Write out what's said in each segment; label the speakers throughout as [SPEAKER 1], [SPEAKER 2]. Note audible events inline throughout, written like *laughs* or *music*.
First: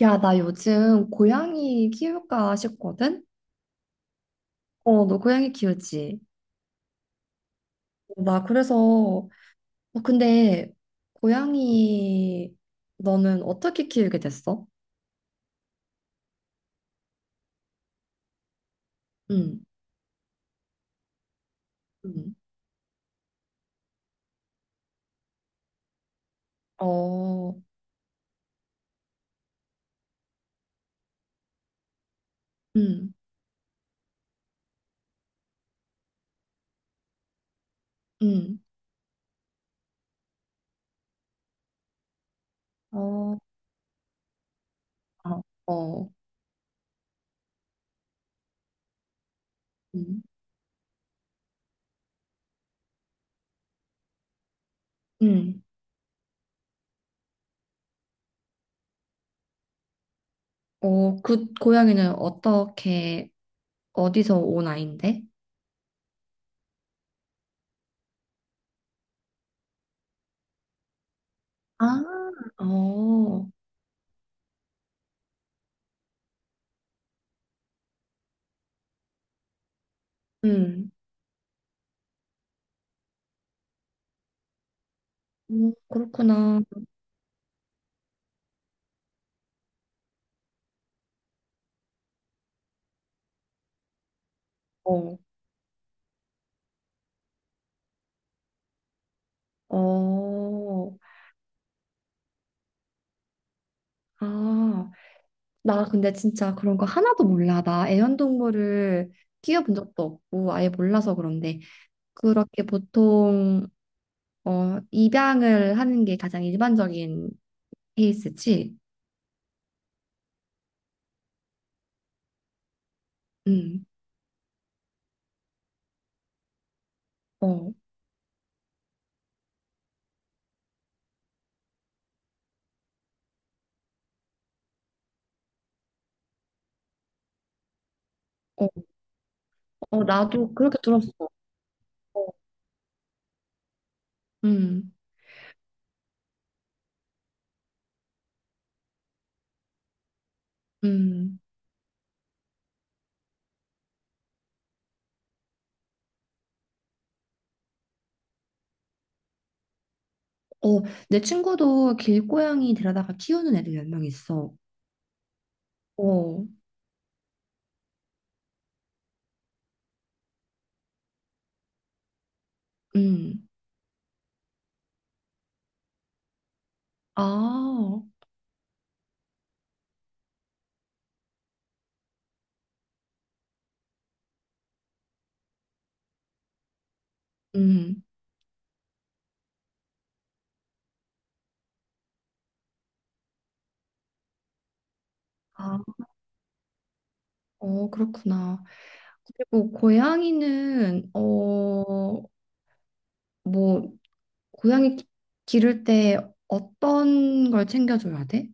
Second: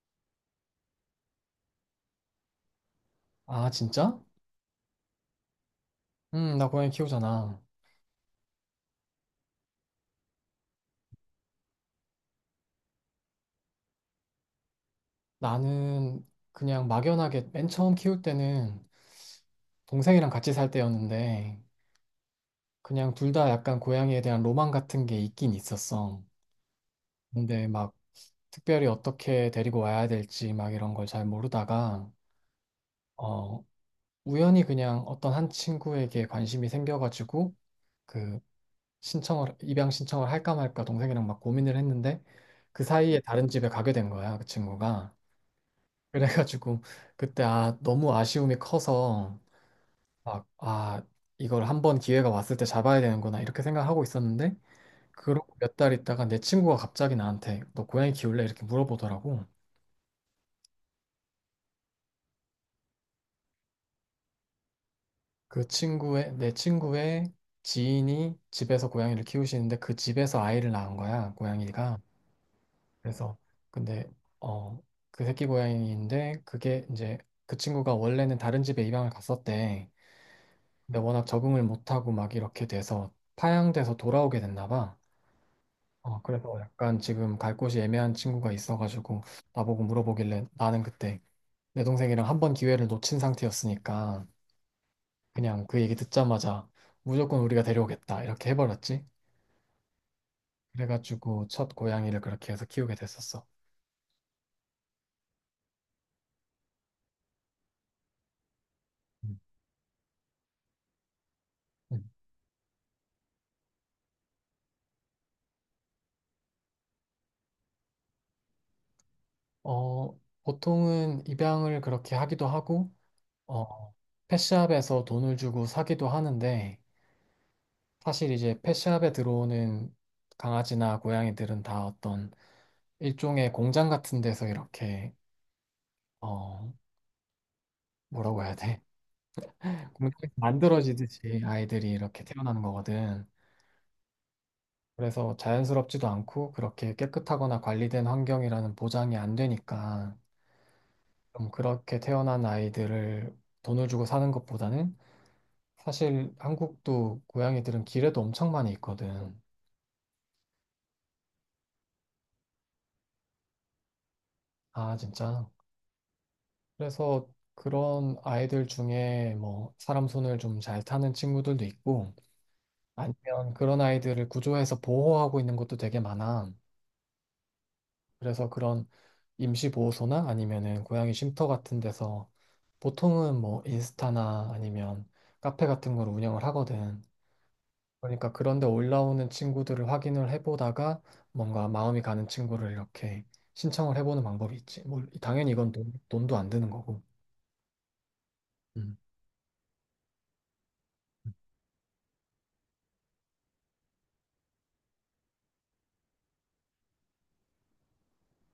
[SPEAKER 1] 야, 나 요즘 고양이 키울까 싶거든?
[SPEAKER 2] 아, 진짜?
[SPEAKER 1] 어, 너 고양이 키우지?
[SPEAKER 2] 나 고양이 키우잖아.
[SPEAKER 1] 어, 나 그래서, 어, 근데 고양이 너는 어떻게 키우게 됐어?
[SPEAKER 2] 나는 그냥 막연하게 맨 처음 키울 때는
[SPEAKER 1] 응,
[SPEAKER 2] 동생이랑 같이 살 때였는데
[SPEAKER 1] 응,
[SPEAKER 2] 그냥 둘 다 약간 고양이에 대한 로망 같은 게 있긴 있었어.
[SPEAKER 1] 어,
[SPEAKER 2] 근데 막 특별히 어떻게 데리고 와야 될지 막 이런 걸 잘 모르다가
[SPEAKER 1] 응,
[SPEAKER 2] 어, 우연히 그냥 어떤 한 친구에게 관심이 생겨가지고 그
[SPEAKER 1] 응,
[SPEAKER 2] 신청을 입양 신청을 할까 말까 동생이랑 막 고민을 했는데 그 사이에
[SPEAKER 1] 어,
[SPEAKER 2] 다른 집에 가게 된 거야, 그 친구가.
[SPEAKER 1] 어, 어,
[SPEAKER 2] 그래가지고 그때 아 너무 아쉬움이 커서
[SPEAKER 1] 응,
[SPEAKER 2] 막 아 이걸 한번 기회가 왔을 때 잡아야 되는구나 이렇게 생각하고 있었는데 그러고
[SPEAKER 1] 응.
[SPEAKER 2] 몇 달 있다가 내 친구가 갑자기 나한테 너 고양이 키울래? 이렇게 물어보더라고.
[SPEAKER 1] 어, 그 고양이는 어떻게, 어디서 온 아인데?
[SPEAKER 2] 그 친구의 내 친구의 지인이 집에서 고양이를 키우시는데 그 집에서 아이를 낳은 거야
[SPEAKER 1] 아,
[SPEAKER 2] 고양이가. 그래서
[SPEAKER 1] 어,
[SPEAKER 2] 근데 어 그 새끼 고양이인데 그게 이제 그 친구가 원래는 다른 집에 입양을 갔었대.
[SPEAKER 1] 응,
[SPEAKER 2] 근데 워낙 적응을 못하고 막 이렇게 돼서 파양돼서 돌아오게 됐나 봐. 어, 그래서
[SPEAKER 1] 그렇구나.
[SPEAKER 2] 약간 지금 갈 곳이 애매한 친구가 있어가지고 나보고 물어보길래 나는 그때 내 동생이랑 한 번 기회를 놓친 상태였으니까
[SPEAKER 1] 어,
[SPEAKER 2] 그냥 그 얘기 듣자마자 무조건 우리가 데려오겠다 이렇게 해버렸지.
[SPEAKER 1] 어,
[SPEAKER 2] 그래가지고 첫 고양이를 그렇게 해서 키우게 됐었어.
[SPEAKER 1] 아. 나 근데 진짜 그런 거 하나도 몰라. 나 애완동물을
[SPEAKER 2] 음,
[SPEAKER 1] 키워본 적도 없고 아예 몰라서 그런데
[SPEAKER 2] 음.
[SPEAKER 1] 그렇게 보통 어 입양을 하는 게 가장 일반적인 케이스지.
[SPEAKER 2] 어, 보통은 입양을 그렇게 하기도 하고
[SPEAKER 1] 응.
[SPEAKER 2] 어, 펫샵에서 돈을 주고 사기도 하는데
[SPEAKER 1] 어.
[SPEAKER 2] 사실 이제 펫샵에 들어오는 강아지나 고양이들은 다 어떤 일종의 공장 같은 데서 이렇게 어 뭐라고 해야
[SPEAKER 1] 어.
[SPEAKER 2] 돼? *laughs*
[SPEAKER 1] 어
[SPEAKER 2] 공장에서
[SPEAKER 1] 나도 그렇게 들었어.
[SPEAKER 2] 만들어지듯이 아이들이
[SPEAKER 1] 어.
[SPEAKER 2] 이렇게 태어나는 거거든.
[SPEAKER 1] 음.
[SPEAKER 2] 그래서 자연스럽지도 않고 그렇게 깨끗하거나 관리된 환경이라는 보장이 안 되니까
[SPEAKER 1] 음.
[SPEAKER 2] 좀 그렇게 태어난 아이들을 돈을 주고 사는 것보다는 사실 한국도 고양이들은 길에도 엄청 많이 있거든.
[SPEAKER 1] 어, 내 친구도 길고양이 데려다가 키우는 애들 몇 명 있어.
[SPEAKER 2] 아 진짜.
[SPEAKER 1] 어.
[SPEAKER 2] 그래서 그런 아이들 중에 뭐 사람 손을 좀 잘 타는 친구들도 있고
[SPEAKER 1] 음.
[SPEAKER 2] 아니면 그런 아이들을 구조해서 보호하고 있는 것도 되게 많아.
[SPEAKER 1] 아.
[SPEAKER 2] 그래서 그런 임시보호소나 아니면은 고양이 쉼터 같은 데서 보통은 뭐 인스타나 아니면 카페 같은 걸 운영을 하거든.
[SPEAKER 1] 음.
[SPEAKER 2] 그러니까 그런데 올라오는 친구들을 확인을 해보다가 뭔가 마음이 가는 친구를 이렇게 신청을 해보는 방법이 있지. 뭐 당연히 이건
[SPEAKER 1] 아.
[SPEAKER 2] 돈도 안 드는 거고.
[SPEAKER 1] 어, 그렇구나.
[SPEAKER 2] 음.
[SPEAKER 1] 그리고 고양이는 어 뭐 고양이 기를 때 어떤 걸 챙겨줘야 돼?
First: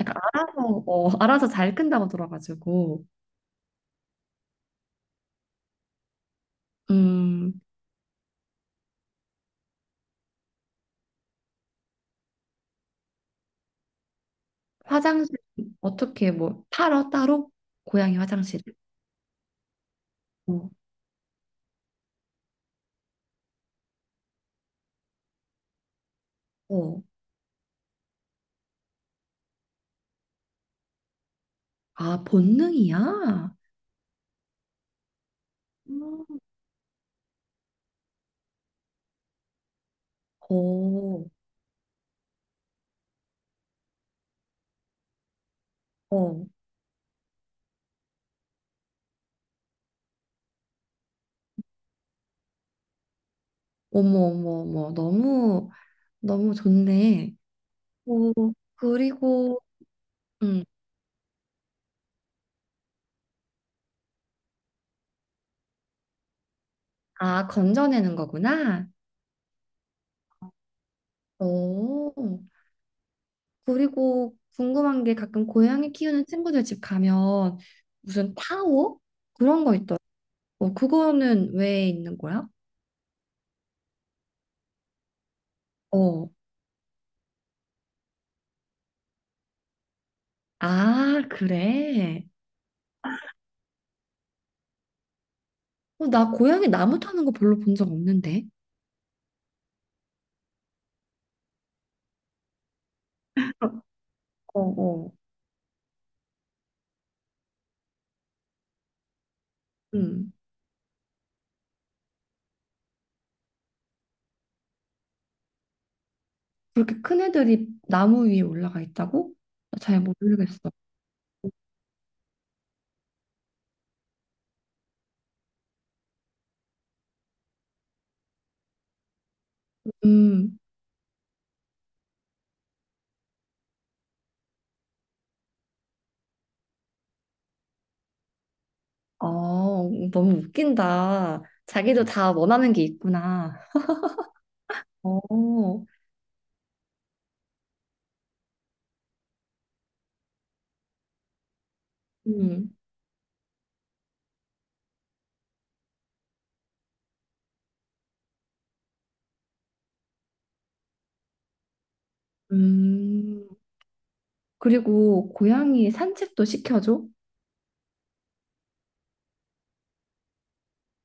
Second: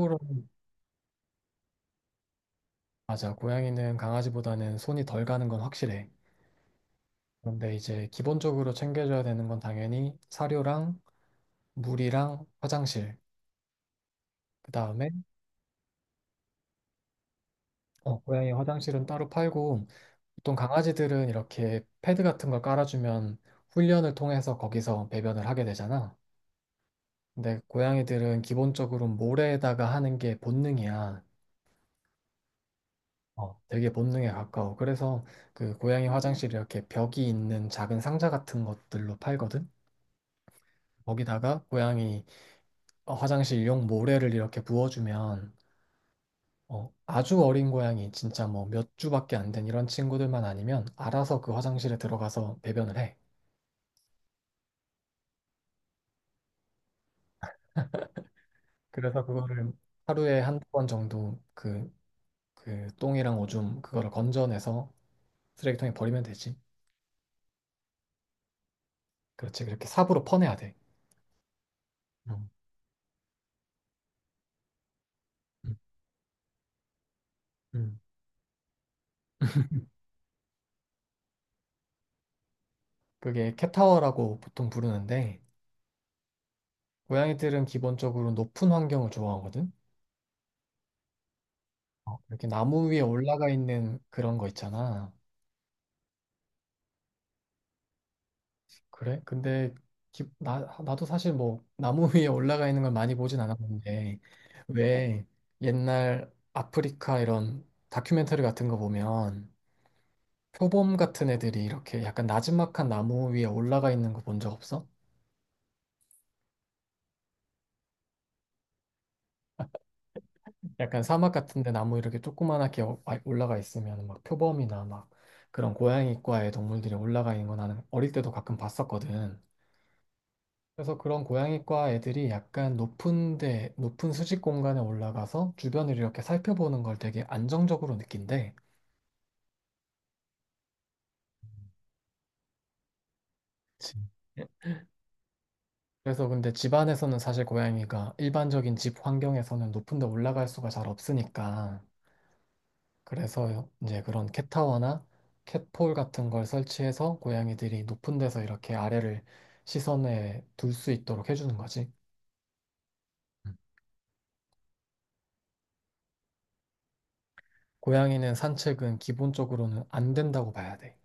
[SPEAKER 1] 약간 알아서 어, *laughs* 알아서 잘 큰다고 들어가지고
[SPEAKER 2] 맞아. 고양이는 강아지보다는 손이 덜 가는 건 확실해.
[SPEAKER 1] 음
[SPEAKER 2] 그런데 이제 기본적으로 챙겨줘야 되는 건 당연히 사료랑 물이랑 화장실. 그 다음에
[SPEAKER 1] 화장실 어떻게 뭐 팔어 따로 고양이
[SPEAKER 2] 어, 고양이
[SPEAKER 1] 화장실
[SPEAKER 2] 화장실은 따로 팔고 보통
[SPEAKER 1] 어,
[SPEAKER 2] 강아지들은 이렇게 패드 같은 걸 깔아주면 훈련을 통해서 거기서 배변을 하게 되잖아.
[SPEAKER 1] 어.
[SPEAKER 2] 근데 고양이들은 기본적으로 모래에다가 하는 게 본능이야.
[SPEAKER 1] 아 본능이야?
[SPEAKER 2] 어, 되게 본능에 가까워. 그래서 그 고양이
[SPEAKER 1] 음.
[SPEAKER 2] 화장실 이렇게 벽이 있는 작은 상자 같은 것들로 팔거든.
[SPEAKER 1] 어,
[SPEAKER 2] 거기다가 고양이 화장실용 모래를 이렇게 부어주면
[SPEAKER 1] 어.
[SPEAKER 2] 아주 어린 고양이 진짜 뭐 몇 주밖에 안 된 이런 친구들만 아니면 알아서 그 화장실에 들어가서 배변을 해.
[SPEAKER 1] 어머 어머 어머 너무 너무 좋네. 오
[SPEAKER 2] 그래서
[SPEAKER 1] 그리고
[SPEAKER 2] 그거를 하루에
[SPEAKER 1] 음
[SPEAKER 2] 한두 번 정도 그, 똥이랑 오줌 그거를 건져내서 쓰레기통에 버리면 되지.
[SPEAKER 1] 아 건져내는 거구나.
[SPEAKER 2] 그렇지. 그렇게 삽으로 퍼내야 돼.
[SPEAKER 1] 오
[SPEAKER 2] 음,
[SPEAKER 1] 그리고 궁금한 게 가끔
[SPEAKER 2] 음,
[SPEAKER 1] 고양이 키우는 친구들 집 가면
[SPEAKER 2] 음.
[SPEAKER 1] 무슨 타워? 그런 거 있더라고. 어, 그거는 왜 있는 거야?
[SPEAKER 2] 그게 캣타워라고 보통 부르는데
[SPEAKER 1] 어.
[SPEAKER 2] 고양이들은 기본적으로 높은 환경을 좋아하거든.
[SPEAKER 1] 아,
[SPEAKER 2] 어,
[SPEAKER 1] 그래.
[SPEAKER 2] 이렇게 나무 위에 올라가 있는 그런 거 있잖아.
[SPEAKER 1] 어, 나 고양이 나무 타는 거 별로 본 적 없는데.
[SPEAKER 2] 그래? 근데 기- 나, 나도 사실 뭐 나무 위에 올라가 있는 걸 많이 보진 않았는데
[SPEAKER 1] 어, 어.
[SPEAKER 2] 왜 옛날 아프리카 이런 다큐멘터리 같은 거 보면
[SPEAKER 1] 음.
[SPEAKER 2] 표범 같은 애들이 이렇게 약간 나지막한 나무 위에 올라가 있는 거 본 적 없어?
[SPEAKER 1] 그렇게 큰 애들이 나무 위에 올라가 있다고? 나 잘 모르겠어.
[SPEAKER 2] 약간 사막 같은데 나무 이렇게 조그만하게 올라가 있으면 막 표범이나 막 그런 고양이과의 동물들이 올라가 있는 거 나는 어릴 때도 가끔 봤었거든.
[SPEAKER 1] 음.
[SPEAKER 2] 그래서 그런 고양이과 애들이 약간 높은 수직 공간에 올라가서 주변을 이렇게 살펴보는 걸 되게 안정적으로 느낀대.
[SPEAKER 1] 아, 너무 웃긴다. 자기도 다 원하는 게 있구나.
[SPEAKER 2] 그치. 예.
[SPEAKER 1] 어.
[SPEAKER 2] 그래서 근데 집안에서는 사실 고양이가 일반적인 집 환경에서는 높은 데 올라갈 수가 잘 없으니까.
[SPEAKER 1] 음.
[SPEAKER 2] 그래서 이제 그런 캣타워나 캣폴 같은 걸 설치해서 고양이들이 높은 데서 이렇게 아래를 시선에 둘 수 있도록 해주는 거지.
[SPEAKER 1] 음.
[SPEAKER 2] 음,
[SPEAKER 1] 그리고 고양이 산책도 시켜줘?
[SPEAKER 2] 고양이는 산책은 기본적으로는 안 된다고 봐야 돼.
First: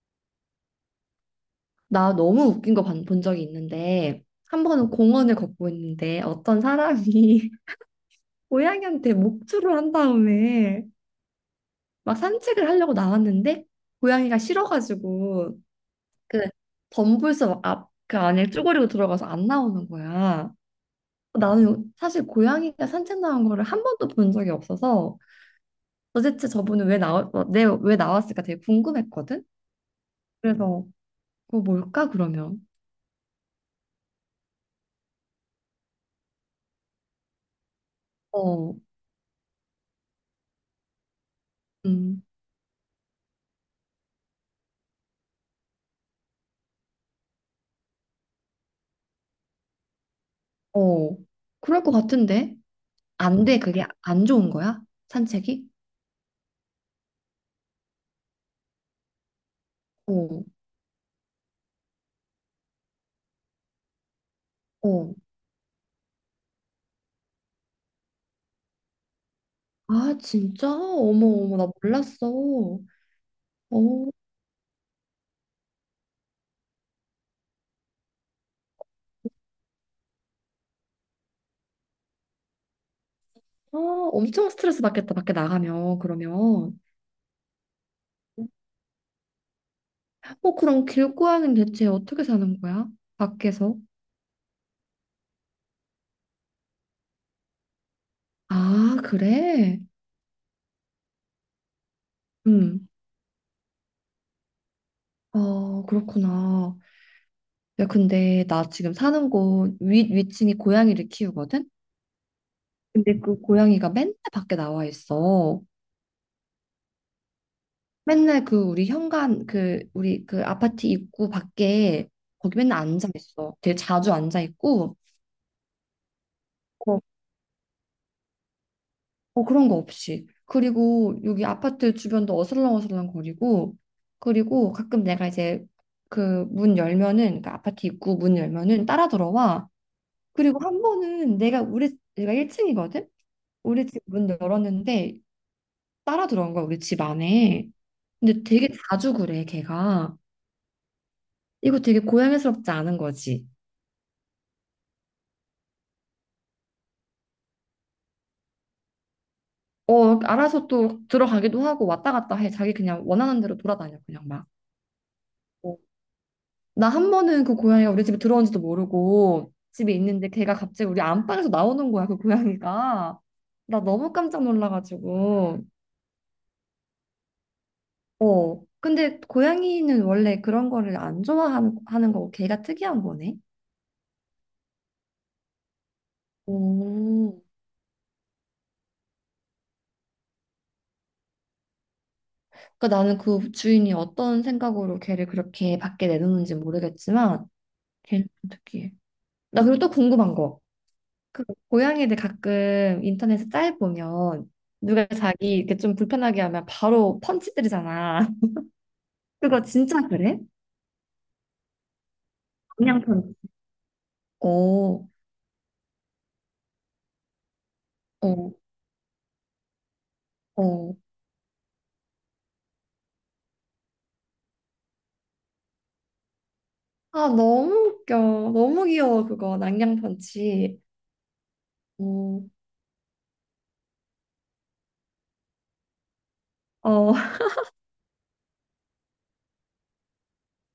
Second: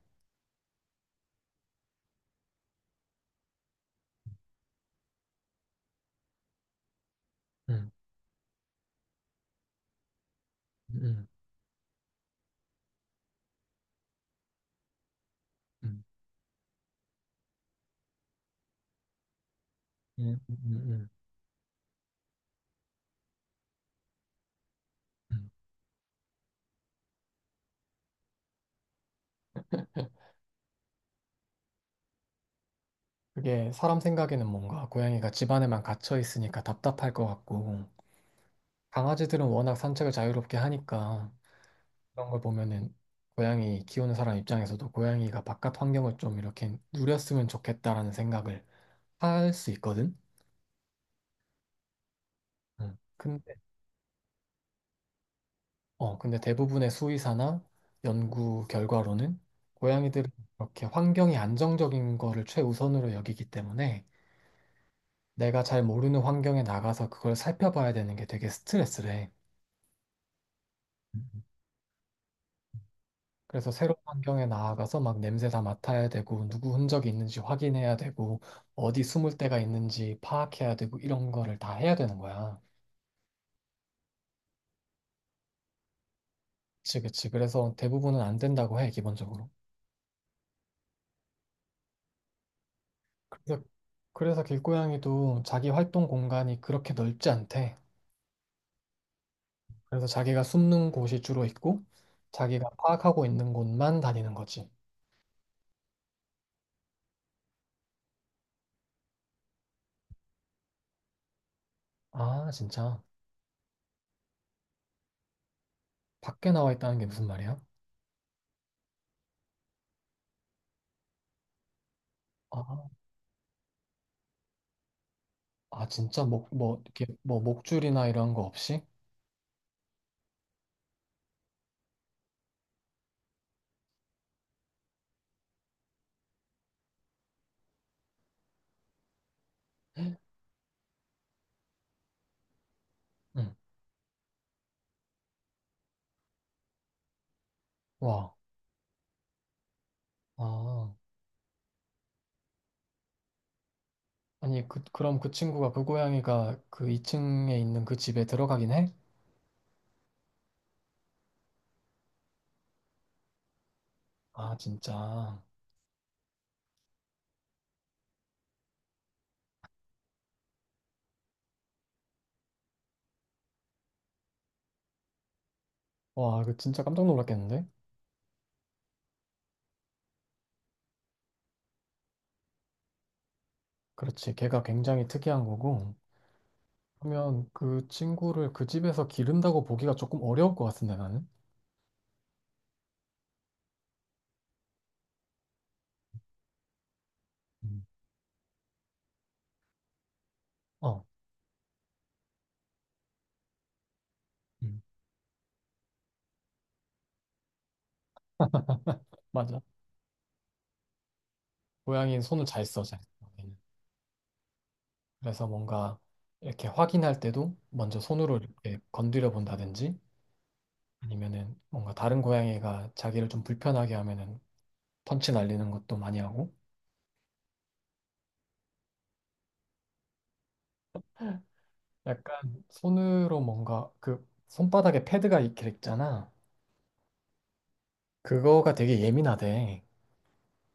[SPEAKER 1] 나 너무 웃긴 거 본 적이 있는데 한 번은 공원을 걷고 있는데 어떤 사람이 *laughs*
[SPEAKER 2] 음,
[SPEAKER 1] 고양이한테 목줄을 한 다음에
[SPEAKER 2] 음.
[SPEAKER 1] 막 산책을 하려고 나왔는데 고양이가 싫어가지고
[SPEAKER 2] 음.
[SPEAKER 1] 그 덤불섬 앞그 안에 쭈그리고 들어가서 안 나오는
[SPEAKER 2] 음,
[SPEAKER 1] 거야.
[SPEAKER 2] 음, 음,
[SPEAKER 1] 나는 사실 고양이가 산책 나온 거를 한 번도 본 적이 없어서
[SPEAKER 2] 음.
[SPEAKER 1] 도대체 저분은 왜 나왔을까 되게 궁금했거든. 그래서 그거 뭘까 그러면?
[SPEAKER 2] 그게 사람 생각에는 뭔가 고양이가 집 안에만 갇혀 있으니까 답답할 것 같고
[SPEAKER 1] 어,
[SPEAKER 2] 강아지들은 워낙 산책을 자유롭게 하니까
[SPEAKER 1] 음,
[SPEAKER 2] 그런 걸 보면은 고양이 키우는 사람 입장에서도 고양이가 바깥 환경을 좀 이렇게 누렸으면 좋겠다라는 생각을 할 수 있거든.
[SPEAKER 1] 어, 그럴 것 같은데?
[SPEAKER 2] 음,
[SPEAKER 1] 안
[SPEAKER 2] 근데
[SPEAKER 1] 돼, 그게 안 좋은 거야? 산책이?
[SPEAKER 2] 근데 대부분의 수의사나 연구 결과로는 고양이들은
[SPEAKER 1] 어,
[SPEAKER 2] 이렇게 환경이 안정적인 거를 최우선으로 여기기 때문에
[SPEAKER 1] 어.
[SPEAKER 2] 내가 잘 모르는 환경에 나가서 그걸 살펴봐야 되는 게 되게 스트레스래.
[SPEAKER 1] 아, 진짜? 어머,
[SPEAKER 2] 음.
[SPEAKER 1] 어머, 나 몰랐어. 어,
[SPEAKER 2] 그래서 새로운 환경에 나아가서 막 냄새 다 맡아야 되고, 누구 흔적이 있는지 확인해야 되고, 어디 숨을 데가 있는지 파악해야 되고, 이런 거를 다 해야 되는 거야.
[SPEAKER 1] 아, 엄청 스트레스 받겠다, 밖에 나가면, 그러면.
[SPEAKER 2] 그치, 그치. 그래서 대부분은 안 된다고 해, 기본적으로.
[SPEAKER 1] 어, 그럼 길고양이는 대체 어떻게 사는 거야?
[SPEAKER 2] 그래서,
[SPEAKER 1] 밖에서?
[SPEAKER 2] 그래서 길고양이도 자기 활동 공간이 그렇게 넓지 않대.
[SPEAKER 1] 아, 그래?
[SPEAKER 2] 그래서 자기가 숨는 곳이 주로 있고, 자기가
[SPEAKER 1] 음,
[SPEAKER 2] 파악하고 있는 곳만 다니는 거지.
[SPEAKER 1] 아, 그렇구나. 야, 근데 나 지금 사는 곳 위층이 고양이를 키우거든?
[SPEAKER 2] 아, 진짜.
[SPEAKER 1] 근데 그 고양이가 맨날 밖에 나와 있어.
[SPEAKER 2] 밖에 나와 있다는 게 무슨 말이야?
[SPEAKER 1] 맨날 그 우리 현관 그 우리 그 아파트 입구 밖에 거기 맨날
[SPEAKER 2] 아,
[SPEAKER 1] 앉아 있어. 되게 자주 앉아 있고
[SPEAKER 2] 아, 진짜 목, 뭐,
[SPEAKER 1] 어,
[SPEAKER 2] 이렇게, 뭐, 목줄이나 이런 거 없이?
[SPEAKER 1] 어 그런 거 없이. 그리고 여기 아파트 주변도 어슬렁어슬렁 거리고 그리고 가끔 내가 이제 그 문 열면은 그 아파트 입구 문 열면은 따라 들어와.
[SPEAKER 2] 응.
[SPEAKER 1] 그리고 한 번은 내가 1층이거든. 우리 집 문 열었는데 따라 들어온 거야 우리 집 안에.
[SPEAKER 2] 와.
[SPEAKER 1] 근데 되게 자주 그래 걔가.
[SPEAKER 2] 아.
[SPEAKER 1] 이거 되게 고양이스럽지 않은 거지.
[SPEAKER 2] 아니, 그럼 그 고양이가 그 2층에 있는 그 집에 들어가긴 해?
[SPEAKER 1] 어, 알아서 또 들어가기도 하고 왔다 갔다 해. 자기 그냥 원하는 대로 돌아다녀, 그냥 막.
[SPEAKER 2] 아, 진짜.
[SPEAKER 1] 나 한 번은 그 고양이가 우리 집에 들어온지도 모르고 집에 있는데 걔가 갑자기 우리 안방에서 나오는 거야, 그 고양이가. 나 너무 깜짝 놀라가지고.
[SPEAKER 2] 와, 그 진짜 깜짝 놀랐겠는데?
[SPEAKER 1] 어. 근데 고양이는 원래 그런 거를 안 좋아하는 하는 거고 걔가 특이한 거네.
[SPEAKER 2] 그렇지. 걔가 굉장히 특이한 거고.
[SPEAKER 1] 오.
[SPEAKER 2] 그러면 그 친구를 그 집에서 기른다고 보기가 조금 어려울 것 같은데, 나는?
[SPEAKER 1] 그러니까 나는 그 주인이 어떤 생각으로 걔를 그렇게 밖에 내놓는지 모르겠지만
[SPEAKER 2] 음,
[SPEAKER 1] 걔는 좀 특이해. 나 그리고 또 궁금한 거.
[SPEAKER 2] 어,
[SPEAKER 1] 그 고양이들 가끔 인터넷에 짤 보면
[SPEAKER 2] 음,
[SPEAKER 1] 누가 자기 이렇게 좀 불편하게 하면 바로 펀치 때리잖아. *laughs*
[SPEAKER 2] 맞아.
[SPEAKER 1] 그거 진짜 그래?
[SPEAKER 2] 고양이는 손을 잘 써, 잘
[SPEAKER 1] 그냥
[SPEAKER 2] 써.
[SPEAKER 1] 펀치.
[SPEAKER 2] 얘는.
[SPEAKER 1] 오,
[SPEAKER 2] 그래서 뭔가 이렇게 확인할 때도 먼저 손으로
[SPEAKER 1] 오,
[SPEAKER 2] 이렇게 건드려 본다든지
[SPEAKER 1] 오.
[SPEAKER 2] 아니면은 뭔가 다른 고양이가 자기를 좀 불편하게 하면은 펀치 날리는 것도 많이 하고
[SPEAKER 1] 아, 너무 웃겨. 너무 귀여워, 그거. 낭냥 펀치. 오,
[SPEAKER 2] 약간 손으로 뭔가 그 손바닥에 패드가 이렇게 있잖아
[SPEAKER 1] 어, *laughs*
[SPEAKER 2] 그거가 되게 예민하대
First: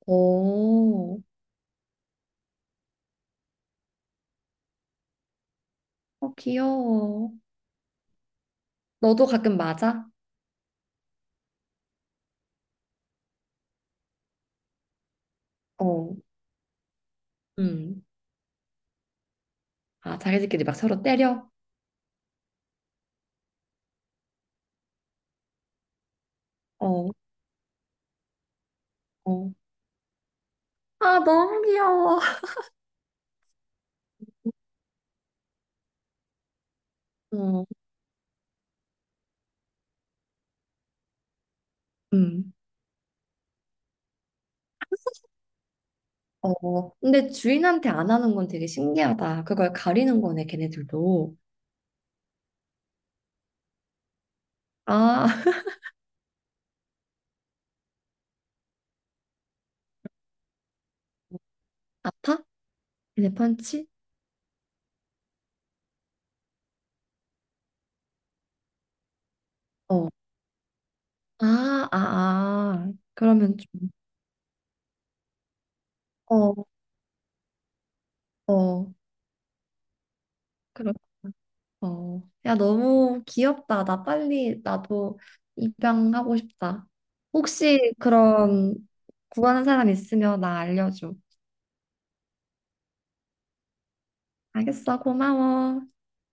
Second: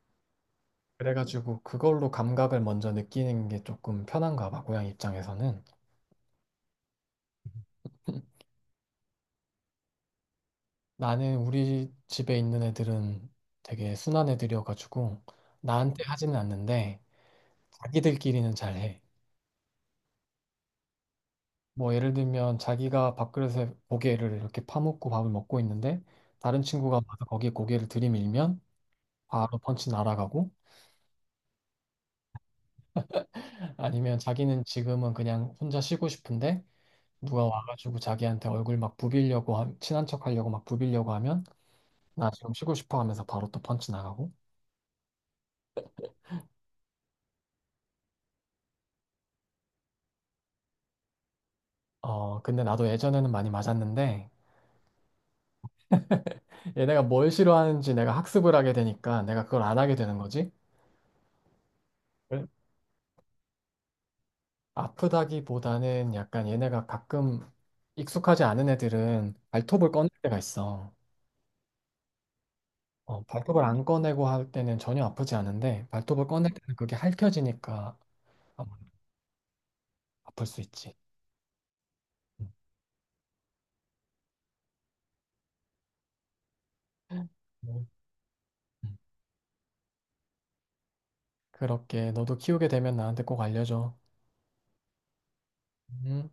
[SPEAKER 1] 오.
[SPEAKER 2] 그래가지고 그걸로 감각을 먼저 느끼는 게 조금 편한가 봐 고양이 입장에서는.
[SPEAKER 1] 어, 귀여워.
[SPEAKER 2] *laughs*
[SPEAKER 1] 너도 가끔 맞아?
[SPEAKER 2] 나는 우리 집에 있는 애들은 되게 순한 애들이어가지고 나한테
[SPEAKER 1] 어,
[SPEAKER 2] 하지는 않는데
[SPEAKER 1] 음.
[SPEAKER 2] 자기들끼리는 잘해.
[SPEAKER 1] 아, 자기들끼리 막 서로 때려?
[SPEAKER 2] 뭐 예를 들면 자기가 밥그릇에 고개를 이렇게 파묻고 밥을 먹고 있는데 다른 친구가
[SPEAKER 1] 어,
[SPEAKER 2] 와서 거기에 고개를 들이밀면
[SPEAKER 1] 어.
[SPEAKER 2] 바로 펀치 날아가고
[SPEAKER 1] 아, 너무 귀여워. *laughs*
[SPEAKER 2] 아니면 자기는 지금은 그냥 혼자 쉬고 싶은데 누가
[SPEAKER 1] 어,
[SPEAKER 2] 와가지고 자기한테 얼굴 막 부비려고 친한 척 하려고 막 부비려고 하면 나
[SPEAKER 1] 음.
[SPEAKER 2] 지금 쉬고 싶어 하면서 바로 또 펀치 나가고.
[SPEAKER 1] 어, 근데 주인한테 안 하는 건 되게 신기하다. 그걸 가리는 거네, 걔네들도.
[SPEAKER 2] 어 근데 나도 예전에는 많이 맞았는데
[SPEAKER 1] 아, *laughs*
[SPEAKER 2] 얘네가 뭘 싫어하는지 내가 학습을 하게 되니까 내가 그걸 안 하게 되는 거지.
[SPEAKER 1] 아파? 걔네 펀치?
[SPEAKER 2] 아프다기보다는 약간 얘네가 가끔 익숙하지 않은 애들은 발톱을 꺼낼
[SPEAKER 1] 어.
[SPEAKER 2] 때가 있어.
[SPEAKER 1] 아, 아, 아.
[SPEAKER 2] 어,
[SPEAKER 1] 그러면
[SPEAKER 2] 발톱을 안
[SPEAKER 1] 좀,
[SPEAKER 2] 꺼내고 할 때는 전혀 아프지 않은데 발톱을 꺼낼
[SPEAKER 1] 어,
[SPEAKER 2] 때는 그게 핥혀지니까 아마
[SPEAKER 1] 어,
[SPEAKER 2] 아플 수
[SPEAKER 1] 그렇,
[SPEAKER 2] 있지.
[SPEAKER 1] 어.
[SPEAKER 2] 음.
[SPEAKER 1] 야, 너무 귀엽다. 나 빨리, 나도 입양하고 싶다. 혹시 그런
[SPEAKER 2] 음.
[SPEAKER 1] 구하는 사람 있으면 나 알려줘.
[SPEAKER 2] 그렇게 너도 키우게 되면 나한테 꼭 알려줘.
[SPEAKER 1] 알겠어, 고마워.
[SPEAKER 2] 음.